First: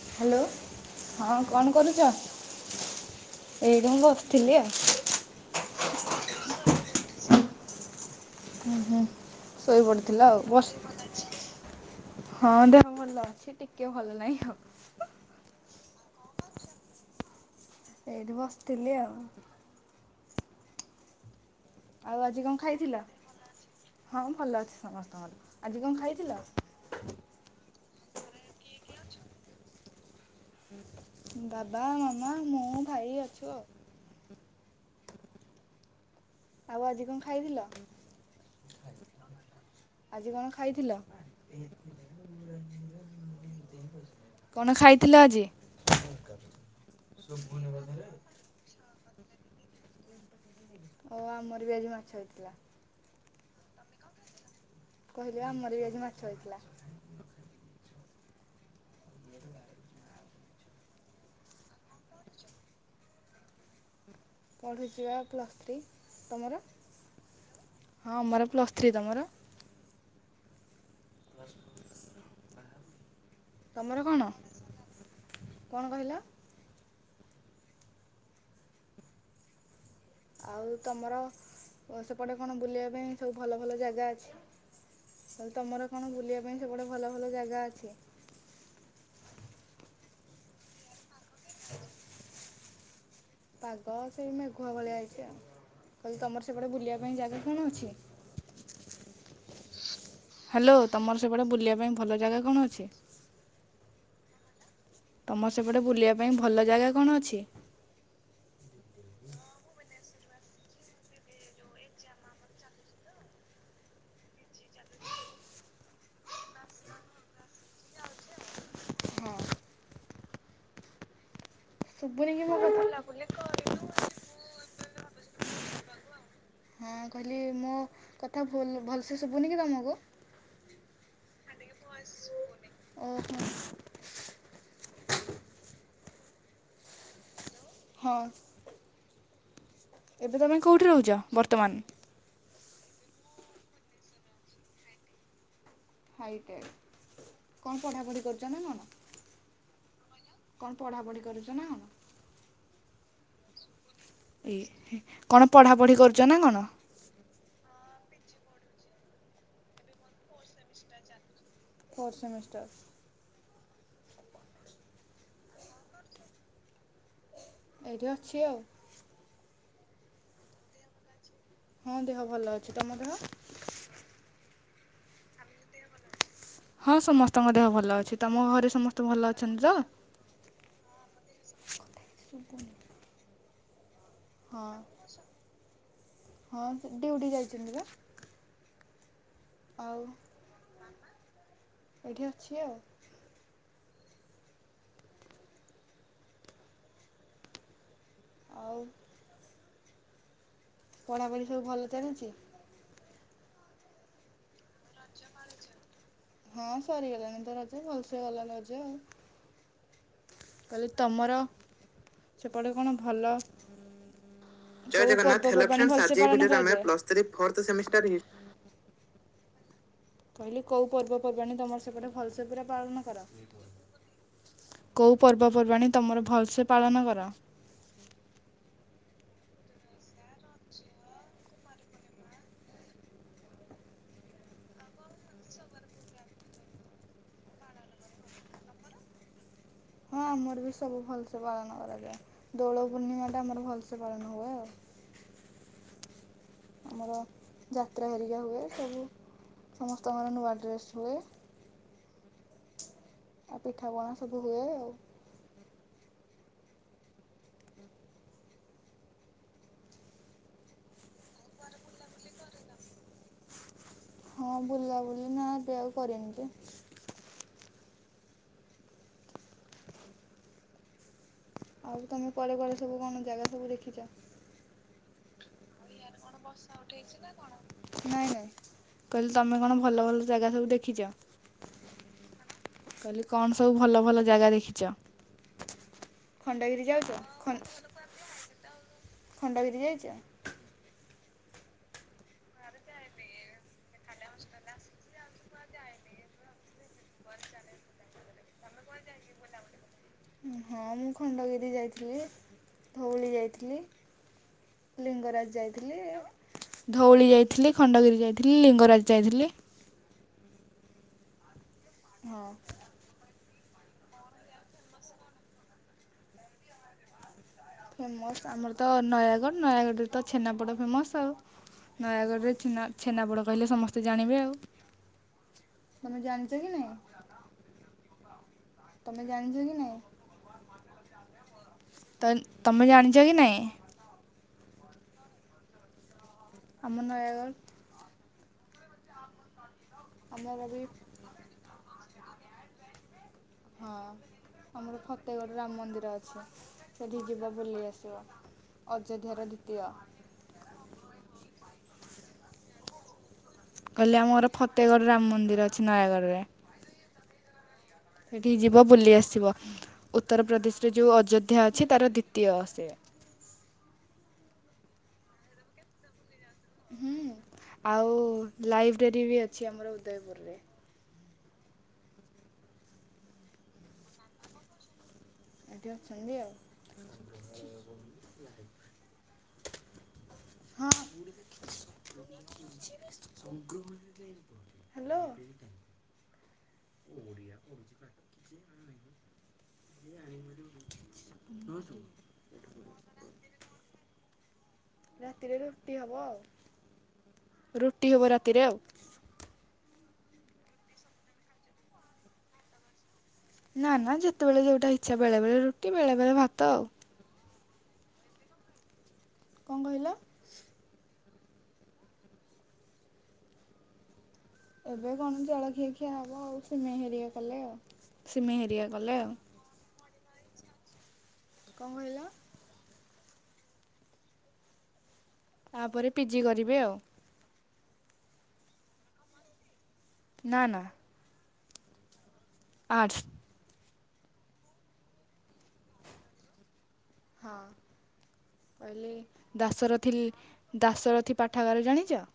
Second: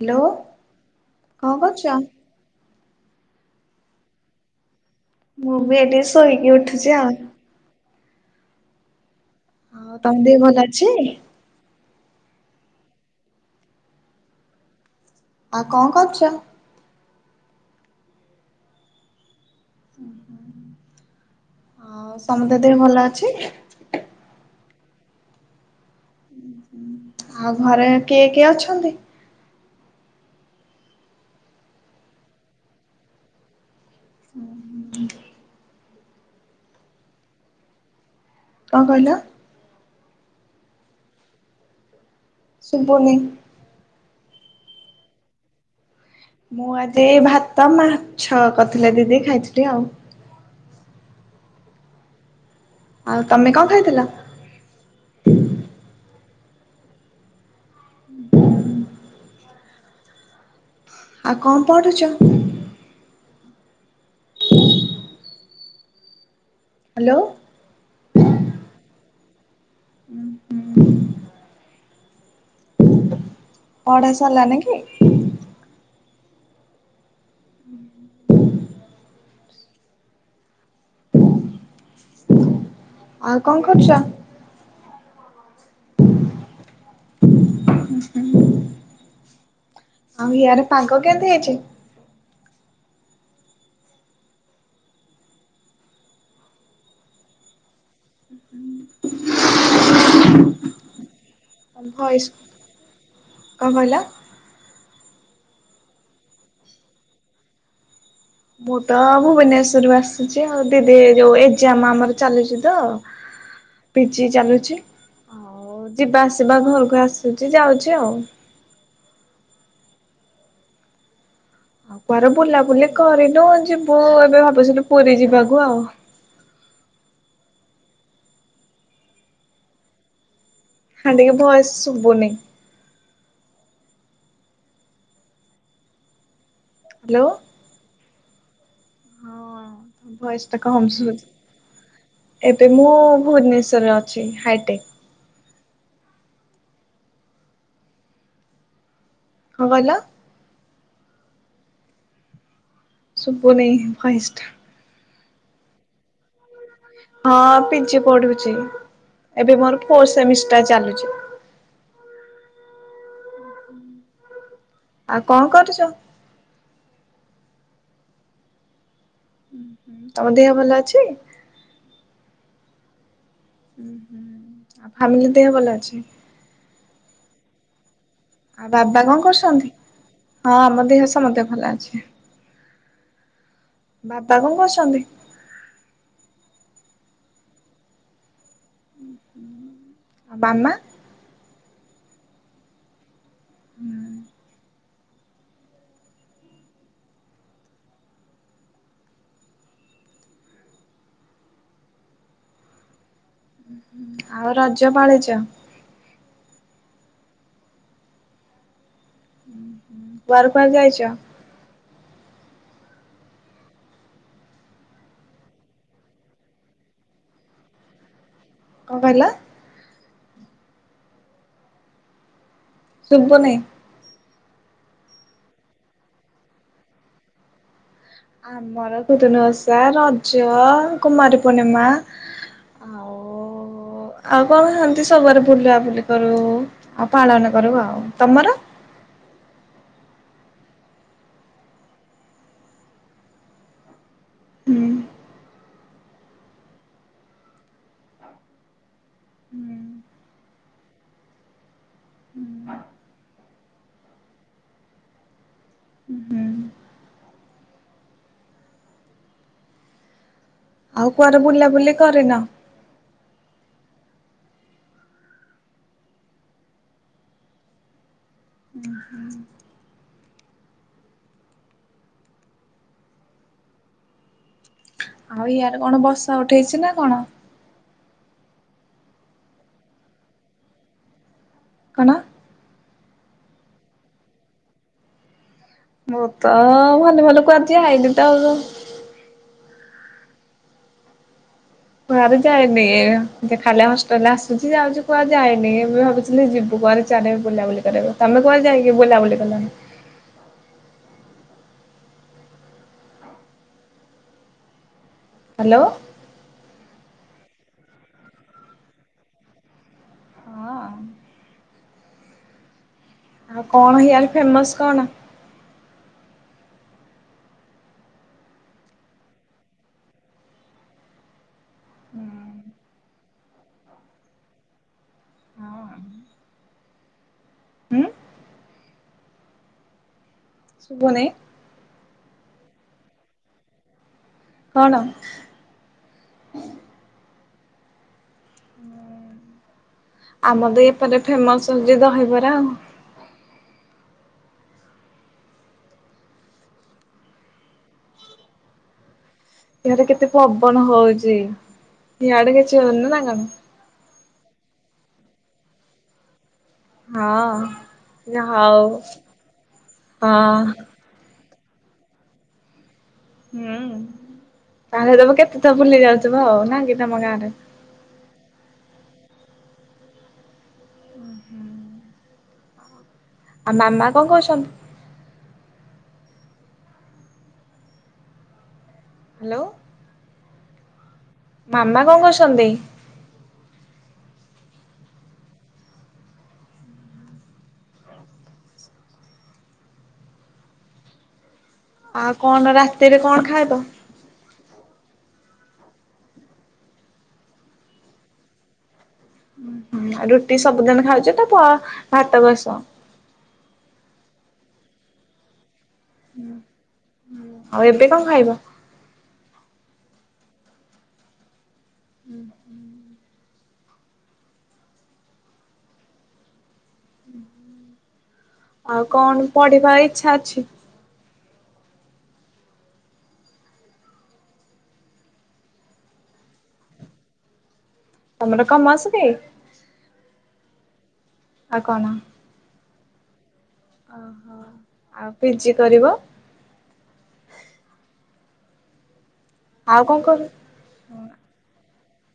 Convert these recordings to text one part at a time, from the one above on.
Hello ହଁ କଣ କରୁଚ? ଏଇଠି ମୁ ବସିଥିଲି ଆଉ। ମୁଁ ବି ଏଟି ଶୋଇକି ଉଠୁଚି ଆଉ। ହୁଁ ହୁଁ ଶୋଇ ତମ ପଡିଥିଲ ଦେହ ଆଉ ଭଲ ବସ୍। ଅଛି? ହଁ ଦେହ ଭଲ ଅଛି ଟିକେ ଭଲ ନାହିଁ ହଉ। ଆଉ କଣ କରୁଚ? ଏଇଠି ବସିଥିଲି ଆଉ। ଆଉ ଆଜି ସମସ୍ତ କଣ ଦେହ ଭଲ ଖାଇଥିଲ। ଅଛି? ହଁ ଭଲ ଅଛି ସମସ୍ତଙ୍କର ଆଜି କଣ ଖାଇଥିଲ। ଆଉ ଘରେ କିଏ କିଏ ଅଛନ୍ତି? ବାବା ମାମା ମୁଁ ଭାଇ ଅଛୁ ଆଉ। ହୁଁ ହୁଁ ହୁଁ। [inaudible] ଆଉ ଆଜି କଣ ଖାଇଥିଲ? କଣ କହିଲ? ଆଜି କଣ ଖାଇଥିଲ? ସୁବୁନି। କଣ ଖାଇଥିଲ ଆଜି? ମୁଁ ଆଜି ଭାତ ମାଛ କଥିଲେ ଦିଦି ଖାଇଥିଲି ଆଉ। ଓ ଆମର ବି ଆଜି ମାଛ ହେଇଥିଲା। ଆଉ ତମେ କଣ ଖାଇଥିଲ? କହିଲି ଆମର ବି ଆଜି ମାଛ ହେଇଥିଲା। ଜରୁଆ। ଆଉ କଣ ପଢୁଚ? ପଢୁଚି ବା ପ୍ଲସ୍ ଥ୍ରୀ ତମର ହ୍ୟାଲୋ। ହଁ ମୋର ପ୍ଲସ୍ ଥ୍ରୀ ତମର। ଉଁ ହୁଁ। ତମର ପଢା କଣ? ସରିଲାନି କି? କଣ କହିଲ? ଉଁ ହୁଁ। ଆଉ ତମର ଓ ସେପଟେ କଣ ବୁଲିଆ ପାଇଁ ସବୁ ଆଉ କଣ ଭଲ ଭଲ କରୁଛ? ଜାଗା ଅଛି। କଇଲି ତମର କଣ ବୁଲିଆ ପାଇଁ ସେପଟେ ଭଲ ଭଲ ଜାଗା ଅଛି। ହୁଁ। ଆଉ ଇଆରେ ପାଗ କେମିତି ହେଇଚି? ପାଗ ସେଇ ମେଘୁଆ ଭଳିଆ ହେଇଚି ଆଉ କଇଲି ତମର ସେପଟେ ବୁଲିଆ ପାଇଁ ଜାଗା କଣ ଅଛି। ହ୍ୟାଲୋ ତମର ସେପଟେ ବୁଲିଆ ପାଇଁ ଭଲ ଜାଗା କଣ ଅଛି। କ କହଲ। ତମ ସେପଟେ ବୁଲିଆ ପାଇଁ ଭଲ ଜାଗା କଣ ଅଛି। ମୁଁ ତ ଭୁବନେଶ୍ଵରରୁ ଆସୁଚି ଆଉ ଦିଦି ଯୋଉ ଏଗଜାମ ଆମର ଚାଲିଚି ତ ପିଜିି ଚାଲୁଚି ଆଉ ଯିବା ଆସିବା ଘରକୁ ଆସୁଚି ଯାଉଚି ଆଉ। ହଁ କୁଆରେ ଶୁଭୁନି କି ମୋ କଥା? ବୁଲାବୁଲି କରିନୁ ଯିବୁ ଏବେ ଭାବୁଥିଲୁ ପୁରୀ ଯିବାକୁ ଆଉ। ହଁ କହିଲି ମୋ କଥା ଭୁଲ୍ ଭଲସେ ଶୁଭୁନି କି ତମକୁ? ହାଁ ଟିକେ ଭୟସ ଶୁବୁନି। ଓହୋ। ହ୍ଲୋ। ହଁ। ହଁ ଏବେ ଭଏସ ଟା ତମେ କଉଠି କମ୍ ରହୁଛ ଶୁଭୁଛି। ବର୍ତ୍ତମାନ? ଏବେ ମୁଁ-ଉ ଭୂନେଶ୍ୱରରେ ଅଛି ହାଇଟେକ୍। ହାଇଟେଡ଼୍ କଣ ପଢ଼ାପଢ଼ି କରୁଛ ନା କଣ? କଁ କଇଲ? କଣ ପଢ଼ାପଢ଼ି କରୁଛ ନା କଣ? ସୁବୁନେଇଁ ଭଏସ୍। ଏଇ କଣ ପଢ଼ାପଢ଼ି କରୁଛ ନା କଣ? ହଁ ପିଜିି ପଢୁଚି ଏବେ ମୋର ବୋର୍ ସେମିସ୍ ଫୋର୍ ସେମିଷ୍ଟର। ଆଉ କଁ କରୁଚ? ଏଇଠି ଅଛି ଆଉ। ହୁଁ ହୁଁ। ତମ ଦେହ ଭଲ ଅଛି? ହଁ ଦେହ ଭଲ ଅଛି, ତମ ଦେହ? ଫ୍ୟାମିଲି ଦେହ ଭଲ ଅଛି। ହଁ ସମସ୍ତଙ୍କ ଦେହ ଭଲ ଅଛି, ତମ ଆଉ ଘରେ ବାବା ସମସ୍ତେ କଣ ଭଲ ଅଛନ୍ତି କରୁଛନ୍ତି? ତ? ହଁ ଆମ ଦେହ ସମତେ ଭଲ ଅଛି। ବାବା କଣ ହଁ କରୁଛନ୍ତି? ହଁ ଡିଉଟି ଯାଇଛନ୍ତି ବା। ହୁଁ ହୁଁ। ଆଉ। ବାମା। ଏଇଠି ଅଛି ଆଉ। [inaudible] ଆଉ ପଢାପଢି ସବୁ ଭଲ ଚାଲିଚି? ଆଉ ରଜ ପାଳୁଚ? ହଁ ସରିଗଲାଣିି ତ ରଜ ଭଲସେ ଗଲା ରଜ ଆଉ। କୁଆଡେ କୁଆଡେ କହିଲି ଯାଇଛ? ତମର ସେପଟେ କଣ ଭଲ କୋଉ ପର୍ଵ ପର୍ବାଣୀ ଭଲସେ ପାଳନ କରାଯାଏ? କଣ କହିଲ? କହିଲି କୋଉ ପର୍ବପର୍ବାଣି ତମର ସେପଟେ ଭଲସେ ପୁରା ପାଳନ କର? ଶୁଭୁନି। କୋଉ ପର୍ବପର୍ବାଣି ତମର ଭଲସେ ପାଳନ କର? ଆମର ଖୁଦୁନୁ ଓଷା ରଜ କୁମାରୀ ପୂର୍ଣ୍ଣିମା ଆଉ ଓ- ଆଉ କଣ [unintelligible] ତାପରେ ବୁଲାବୁଲି କରୁ ଆଉ ପାଳନ କରୁ ଆଉ ତମର? ହଁ ଆମର ବି ସବୁ ଭଲସେ ପାଳନ କରାଯାଏ। ଦୋଳ ପୂର୍ଣ୍ଣିମାଟା ଆମର ଭଲସେ ପାଳନ ହୁଏ ଆଉ। ହୁଁ। ଆମର ଯାତ୍ରା ହାରିକା ହୁଏ ସବୁ ସମସ୍ତଙ୍କର ନୂଆ ଡ୍ରେସ୍ ହୁଏ। [inaudible] ଆଉ ପିଠାପଣା ସବୁ ହୁଏ ଆଉ। ହୁଁ। ଆଉ କୁଆଡେ ବୁଲାବୁଲି କରିନ? ହଁ ବୁଲା ବୁଲି ନା ଏବେ ଆଉ କରିନି ଯେ। [inaudible] ଆଉ ତମେ କୁଆଡେ କୁଆଡେ ସବୁ କଣ ଜାଗା ସବୁ ଦେଖିଚ? ଆଉ ଇଆରେ କଣ ବର୍ଷା ଉଠେଇଚି ନା କଣ? ନାଇଁ ନାଇଁ କଇଲି ତମେ କଣ ଭଲ ଭଲ ଜାଗା ସବୁ ଦେଖିଚ? କଣ? କଇଲି କଣ ସବୁ ଭଲ ଭଲ ଜାଗା ଦେଖିଚ? ମୁଁ ତ ଭଲ ଭଲ କୁଆ ଯାଇନି ତ ଆଉ। ଖଣ୍ଡ ଗିରି ଯାଇଚ? କୁଆଡେ ଯାଏନି ଖାଲି ହଷ୍ଟେଲରେ ଆସୁଚି ଯାଉଚି କୁଆଡେ ଯାଏନି ଭାବୁଚି [unintelligible] ଯିବୁ କୁଆଡ଼େ ଚାରିଆଡେ ବୁଲାବୁଲି କରିବାକୁ ତମେ କୁଆଡେ ଯାଇକି ବୁଲାବୁଲି କଲଣି? ହଁ ମୁଁ ଖଣ୍ଡଗିରି ଯାଇଥିଲି ଧୋଉଳି ଯାଇଥିଲି। ଲିଙ୍ଗରାଜ ହ୍ୟାଲୋ। ଯାଇଥିଲି ଧୋଉଳି ଯାଇଥିଲି ଖଣ୍ଡଗିରି ଯାଇଥିଲି ଲିଙ୍ଗରାଜ ଯାଇଥିଲି। ହଁ ହଁ। ଆଉ କଣ ହେଆଡେ ଫେମସ କଣ? ଫେମସ ଆମର ତ ନୟାଗଡ଼ ନୟାଗଡ଼ରେ ତ ଛେନାପୋଡ ଫେମସ ଆଉ। ନୟାଗଡ଼ରେ ଛେନା ଛେନାପୋଡ଼ କହିଲେ ସମସ୍ତେ ଜାଣିବେ ଆଉ। ତମେ ଜାଣିଚ କି ନାଇଁ ହୁଁ ତମେ ଜାଣିଚ କି ନାଇଁ? ଶୁବୁନେଇ? ତାଲେ ଜାଣିଚ କି ନାଇଁ? କଣ? ଆମ ନୟାଗଡ଼। [unintelligible] ଆମର ଆମ ତ ବି ଏପଟେ ଫେମସ ହୋଉଚି ଦହିବରା ଆଉ। ହଁ ଆମର ଫତେଇଗଡ଼ ରାମ୍ ମନ୍ଦିର ଅଛି ସେଠି ଯିବା ବୁଲେଇ ଆସିବ। ଅଯୋଧ୍ୟାର ଦି ଆଡ କେତେ ପବନ ହଉଚି ଇଆଡେ କିଛି ହଉନି ନା କଣ। କହିଲେ ଆମର ଫତେଗଡ଼୍ ରାମ୍ ମନ୍ଦିର ଅଛି ନୟାଗଡ଼ରେ। ହଁ। ସେଇଠିି ଯିବ ହଉ ବୁଲି ଆସିବ ହଁ। ଉତ୍ତରପ୍ରଦେଶ୍ରେ ଯୋଉ ଅଯୋଧ୍ୟା ଅଛି ତାର ଦ୍ଵିତୀୟ ସେ। ହୁଁ ତାହେଲେ ତବ କେତେଥର ଭୁଲି ଯାଉଥିବ ଆଉ ନାଁ କି ତମ ଗାଁ ରେ। ଆଉ ଲାଇବ୍ରେରୀ ବି ଅଛି ଆମର ଉଦୟପୁର୍ରେ। ଆଉ ମାମା କଂ କହୁଛନ୍ତି। ଏଠି ଅଛନ୍ତି ଆଉ। ହେଲୋ। ହଁ। ମାମା କଂ କର୍ଛନ୍ତି। ହାଲୋ। ଓଡ଼ିଆ [unintelligible] [unintelligible] ଆଉ କଣ ରାତିରେ କଣ ଖାଇବ? ରାତିରେ ରୁଟି ହବ ଆଉ ରୁଟି ହବ ରାତିରେ ଆଉ। ରୁଟି ସବୁଦିନ୍ ଖାଉଚି ତ ପ ଭାତ ବସିବ। ନା ନା ଯେତେବେଳେ ଯୋଉଟା ଇଚ୍ଛା ବେଳେବେଳେ ରୁଟି ବେଳେବେଳେ ଭାତ ଆଉ। ଆଉ ଏବେ କଂ ଖାଇବ। କଂ କହିଲ। ହୁଁ ହୁଁ। ଏବେ କଣ ଜଳଖିଆ ଖିଆ ହବ ଆଉ ସିମେଇ ହେରିଆ କଲେ ଆଉ ସିମେଇ ହେରିଆ କଲେ ଆଉ। ପଢ଼ିବା ଇଚ୍ଛା ଅଛି। କଂ କହିଲ। ତାପ୍ରେ ପିଜି କରିବେ ଆଉ। ତମର କଂ ମସ୍ ଦେ। ନା ନା। ଆଉ କନ। ଆଟ୍ସ୍। ଓହୋ ଆଉ ପିଜି କରିବ। ହଁ କହିଲେ ଆଉ ଦାସରଥି କଣ ଲ୍ କର ଦାସରଥୀ ପାଠାଗାର ଜାଣିଚ।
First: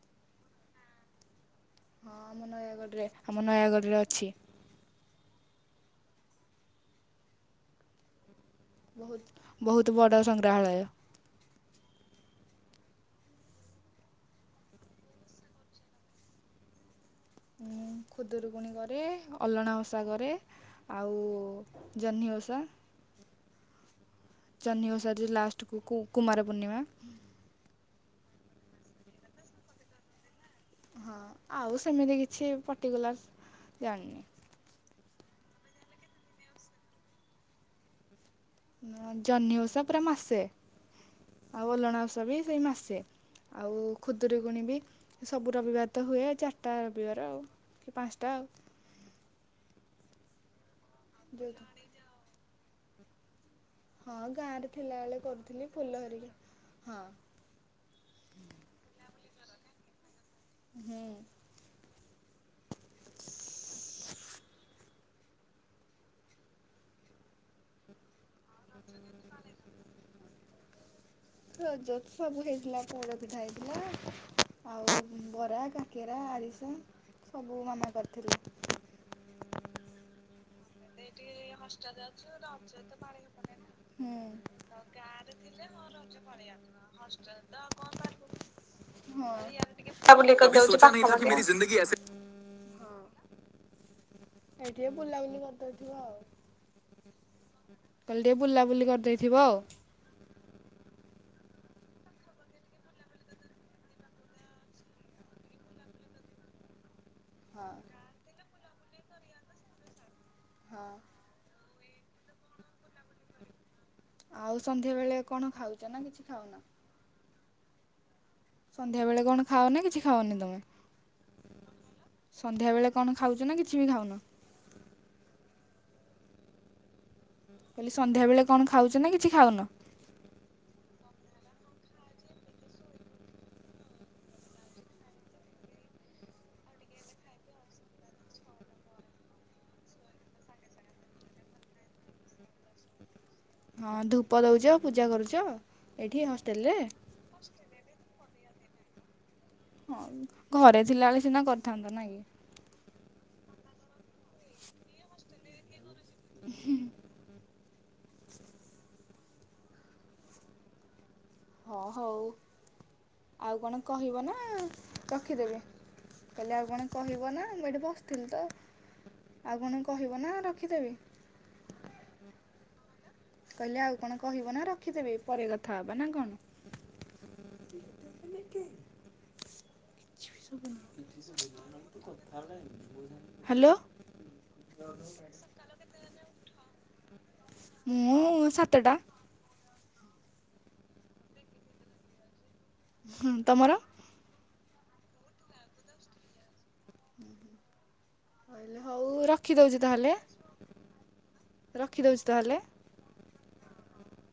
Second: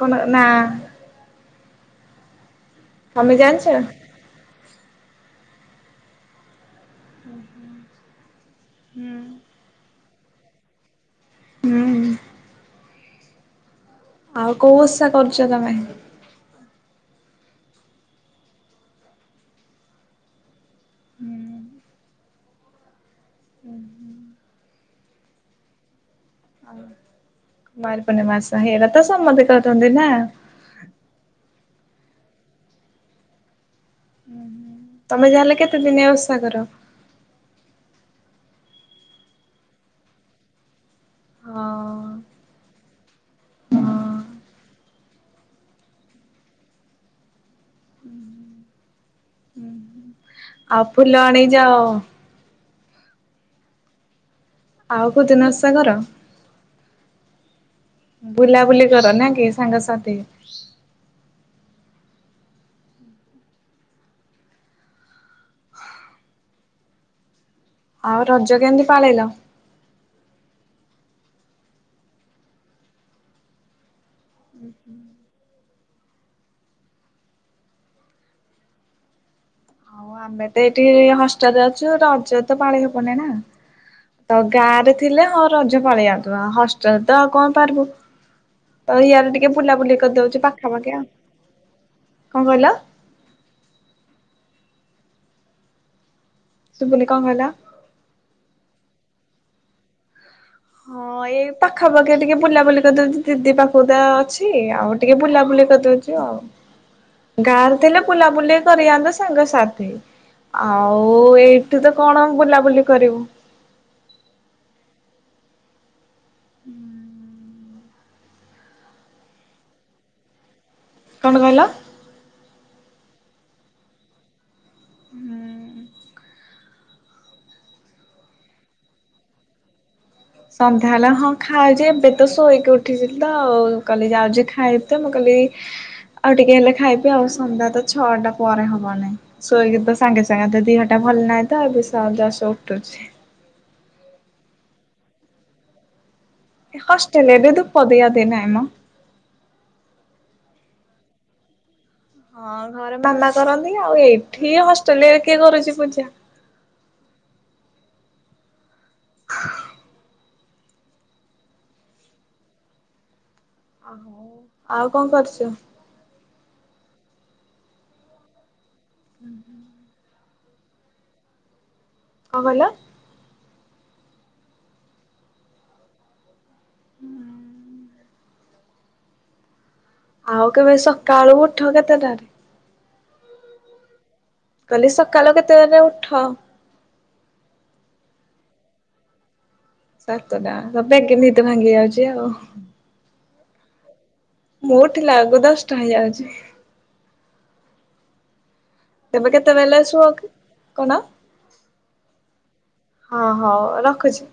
କଣ ନା। ହଁ ଆମ ନୟାଗଡ଼୍ରେ ତମେ ଆମ ଜାଣିଛ? ନୟାଗଡ଼୍ରେ ଅଛି। ହୁଁ ହୁଁ। ବୋହୁତ୍ ବୋହୁତ୍ ବଡ଼ ସଂଗ୍ରହାଳୟ। ହୁଁ। ଆଉ କୋଉ ଓଷା କର୍ଚ ତମେ। ମୁଁ ଖୁଦୁରୁକୁୁଣି କରେ ଅଲଣା ଓଷା କରେ। ଆଉ ଜହ୍ନି ଓଷା। ହୁଁ ହୁଁ। ଜହ୍ନି ଓଷା ଯୋଉ ଲାଷ୍ଟକୁ କୁ କୁମାର ପୂର୍ଣ୍ଣିମା। କୁଆଁର ପୂର୍ଣ୍ଣିମା ଓଷା ଏରା ତ ସମସ୍ତେ କରନ୍ତି ନା। ହଁ ଆଉ ସେମିତି କିଛି ପଟିକୁଲାର୍ ଜାଣିନି। ତମେ ତାହଲେ କେତେ ଦିନିଆ ଓଷା କର। ଜହ୍ନି ଓଷା ପୁରା ମାସେ, ହଁ ଆଉ ଅଲଣା ଓଷା ବି ସେଇ ମାସେ। ଆଉ ହଁ। ଖୁଦୁରୁକୁୁଣି ବି ସବୁ ରବିବାର ତ ହୁଏ, ଚାରିଟା ରବିବାର ଆଉ। ପାଶଂଟା ଆଉ। ଆଉ ଫୁଲ ଆଣି ଯାଅ? ଯୋଉଠି ହଁ ଗାଁ ରେ ଥିଲା ଆଉ ବେଳେ କୋଉ ଦିନ କରୁଥିଲି, ଓଷା କର? ଫୁଲ ହେରିକା ହଁ। ବୁଲାବୁଲି କର ନା କି ସାଙ୍ଗସାଥି? ହୁଁ। ଆଉ ରଜ କେମିତି ପାଳିଲ? ରଜରେ ସବୁ ହେଇଥିଲା, ପୋଡ ପିଠା ହେଇଥିଲା ଆଉ ବରା, କାକେରା, ଆରିସା ସବୁ ମାମା କରିଥିଲେ। ଆଉ ଆମେ ତ ଏଠି ହଷ୍ଟେଲ ରେ ଅଛୁ ରଜ ତ ପାଳି ହବନି ନା ହୁଁ ତ ଗାଁ ରେ ଥିଲେ ହଁ ରଜ ପାଳିଆନ୍ତୁ ହଷ୍ଟେଲ ତ ଆଉ କଣ ପାରିବୁ। ଆଉ ଇଆଡ଼େ ଟିକେ ହଁ ବୁଲାବୁଲି କରିଦଉଚୁ ପାଖାପାଖି ଆଉ ପାଖାପାଖି କଣ କଇଲ। ଏଇ ଟିକେ ବୁଲାବୁଲି କରିଦଉଥିବ ଆଉ। ଶୁବୁନି କଣ କଇଲ? କଇଲି ଟିକେ ବୁଲାବୁଲି କରିଦେଇଥିବ ଆଉ। ହଁ ଏଇ ପାଖାପାଖି ଟିକେ ବୁଲାବୁଲି କରି ଦଉଚି, ଦିଦି ପାଖକୁ ତ ଅଛି। ଆଉ ଟିକେ ବୁଲାବୁଲି କରି ଦଉଚି। ଆଉ। [unintelligible] [inaudible] ଗାଁରେ ଥିଲେ ବୁଲାବୁଲି କରିହାନ୍ତୁ ସାଙ୍ଗ ସାଥି ହଁ। ଆଉ ଏଇ ଏବେ କଣ ଆଉ ବୁଲାବୁଲି କରିବୁ। ଆଉ ସଂନ୍ଧ୍ୟା ବେଳେ କଣ ଖାଉଚ ନା କିଛି ଖାଉ ନ। ସଂନ୍ଧ୍ୟା ବେଳେ କଣ ଖାଅ ନା କିଛି ଖାଅନି ତମେ। କଣ କହିଲ। ସଂନ୍ଧ୍ୟାବେଳେ କଣ ଖାଉଚୁ ନା କିଛି ବି ଖାଉନୁ? ହୁଁ। ମୁ କଇଲି ସଂନ୍ଧ୍ୟା ବେଳେ କଣ ଖାଉଚୁ ନା କିଛି ଖାଉନୁ? ସଂନ୍ଧ୍ୟା ହେଲା ହଁ ଖାଏ ଯେ ଏବେ ତ ଶୋଇକି ଉଠିଲି ତ। ଆଉ କହିଲି ଯାଉଚି ଖାଇବି ତ ମୁଁ କହିଲି। ଆଉ ଟିକେ ହେଲେ ଖାଇବି ‌ଆଉ ସଂନ୍ଧ୍ୟା ତ ଛଅ ଟା ପରେ ହବ ନାଇଁ। ଶୋଇକି ତ ସାଙ୍ଗେ ସାଙ୍ଗେ ତ ଦିହଟା ଭଲ ନାହିଁ ତ, ଏବେ ସ ଜଷ୍ଟ୍ ଉଠୁଚି। ହଁ ଧୂପ ଦଉଚ, ପୂଜା କରୁଚ, ଏଇଠି ହଷ୍ଟେଲରେ? ହେଲେ ଏବେ ଧୂପ ଦିଆଦିଇ ନାହିଁ ମ। ହଁ ଘରେ ଥିଲାବେଳେ ସିନା କରିଥାନ୍ତ ନାଇଁ। ହଁ ଘରେ ମାମା କରନ୍ତି, ଆଉ ଏଇଠି ହଷ୍ଟେଲ ରେ କିଏ କରୁଚି ପୂଜା। [unintelligible] ହଁ ହଉ ଆଉ କଣ କହିବ ନା ଆଉ କଣ କରୁଛୁ ରଖିଦେବେ। କଇଲେ ଆଉ କଣ କହିବ ନା ମୁଁ ଏଇଠି ବସିଥିଲି ତ ଆଉ ହୁଁ ଆଉ କଣ କ କହିବ ନା ରଖିଦେବି। କଣ କହିଲ? କହିଲି ଆଉ କଣ କହିବ ନା ରଖିଦେବି ପରେ କଥା ହବା ନା କଣ। [unintelligible] ଆଉ କେବେ ସକାଳୁ ଉଠ କେତେଟାରେ? [unintelligible] ହାଲୋ। ମୁଁ କଇଲି ସକାଳୁ କେତେବେଲେ ଉଠ? ମୁଁ ସାତଟା। ସାତଟା ତୋ ବେଗେ ନଦ ଭାଙ୍ଗି ଯାଉଚି ଆଉ। ହୁଁ ତମର? ମୁଁ ଉଠିଲା କୁ ଦଶଟା ହେଇଯାଉଚି। ହଉ ତେବେ କେତେବେଳେ ରଖିଦଉଚି ଶୁଅ ତାହେଲେ, କି? କଣ ରଖିଦଉଚି ତାହେଲେ। ହଁ ହଉ ରଖୁଚି।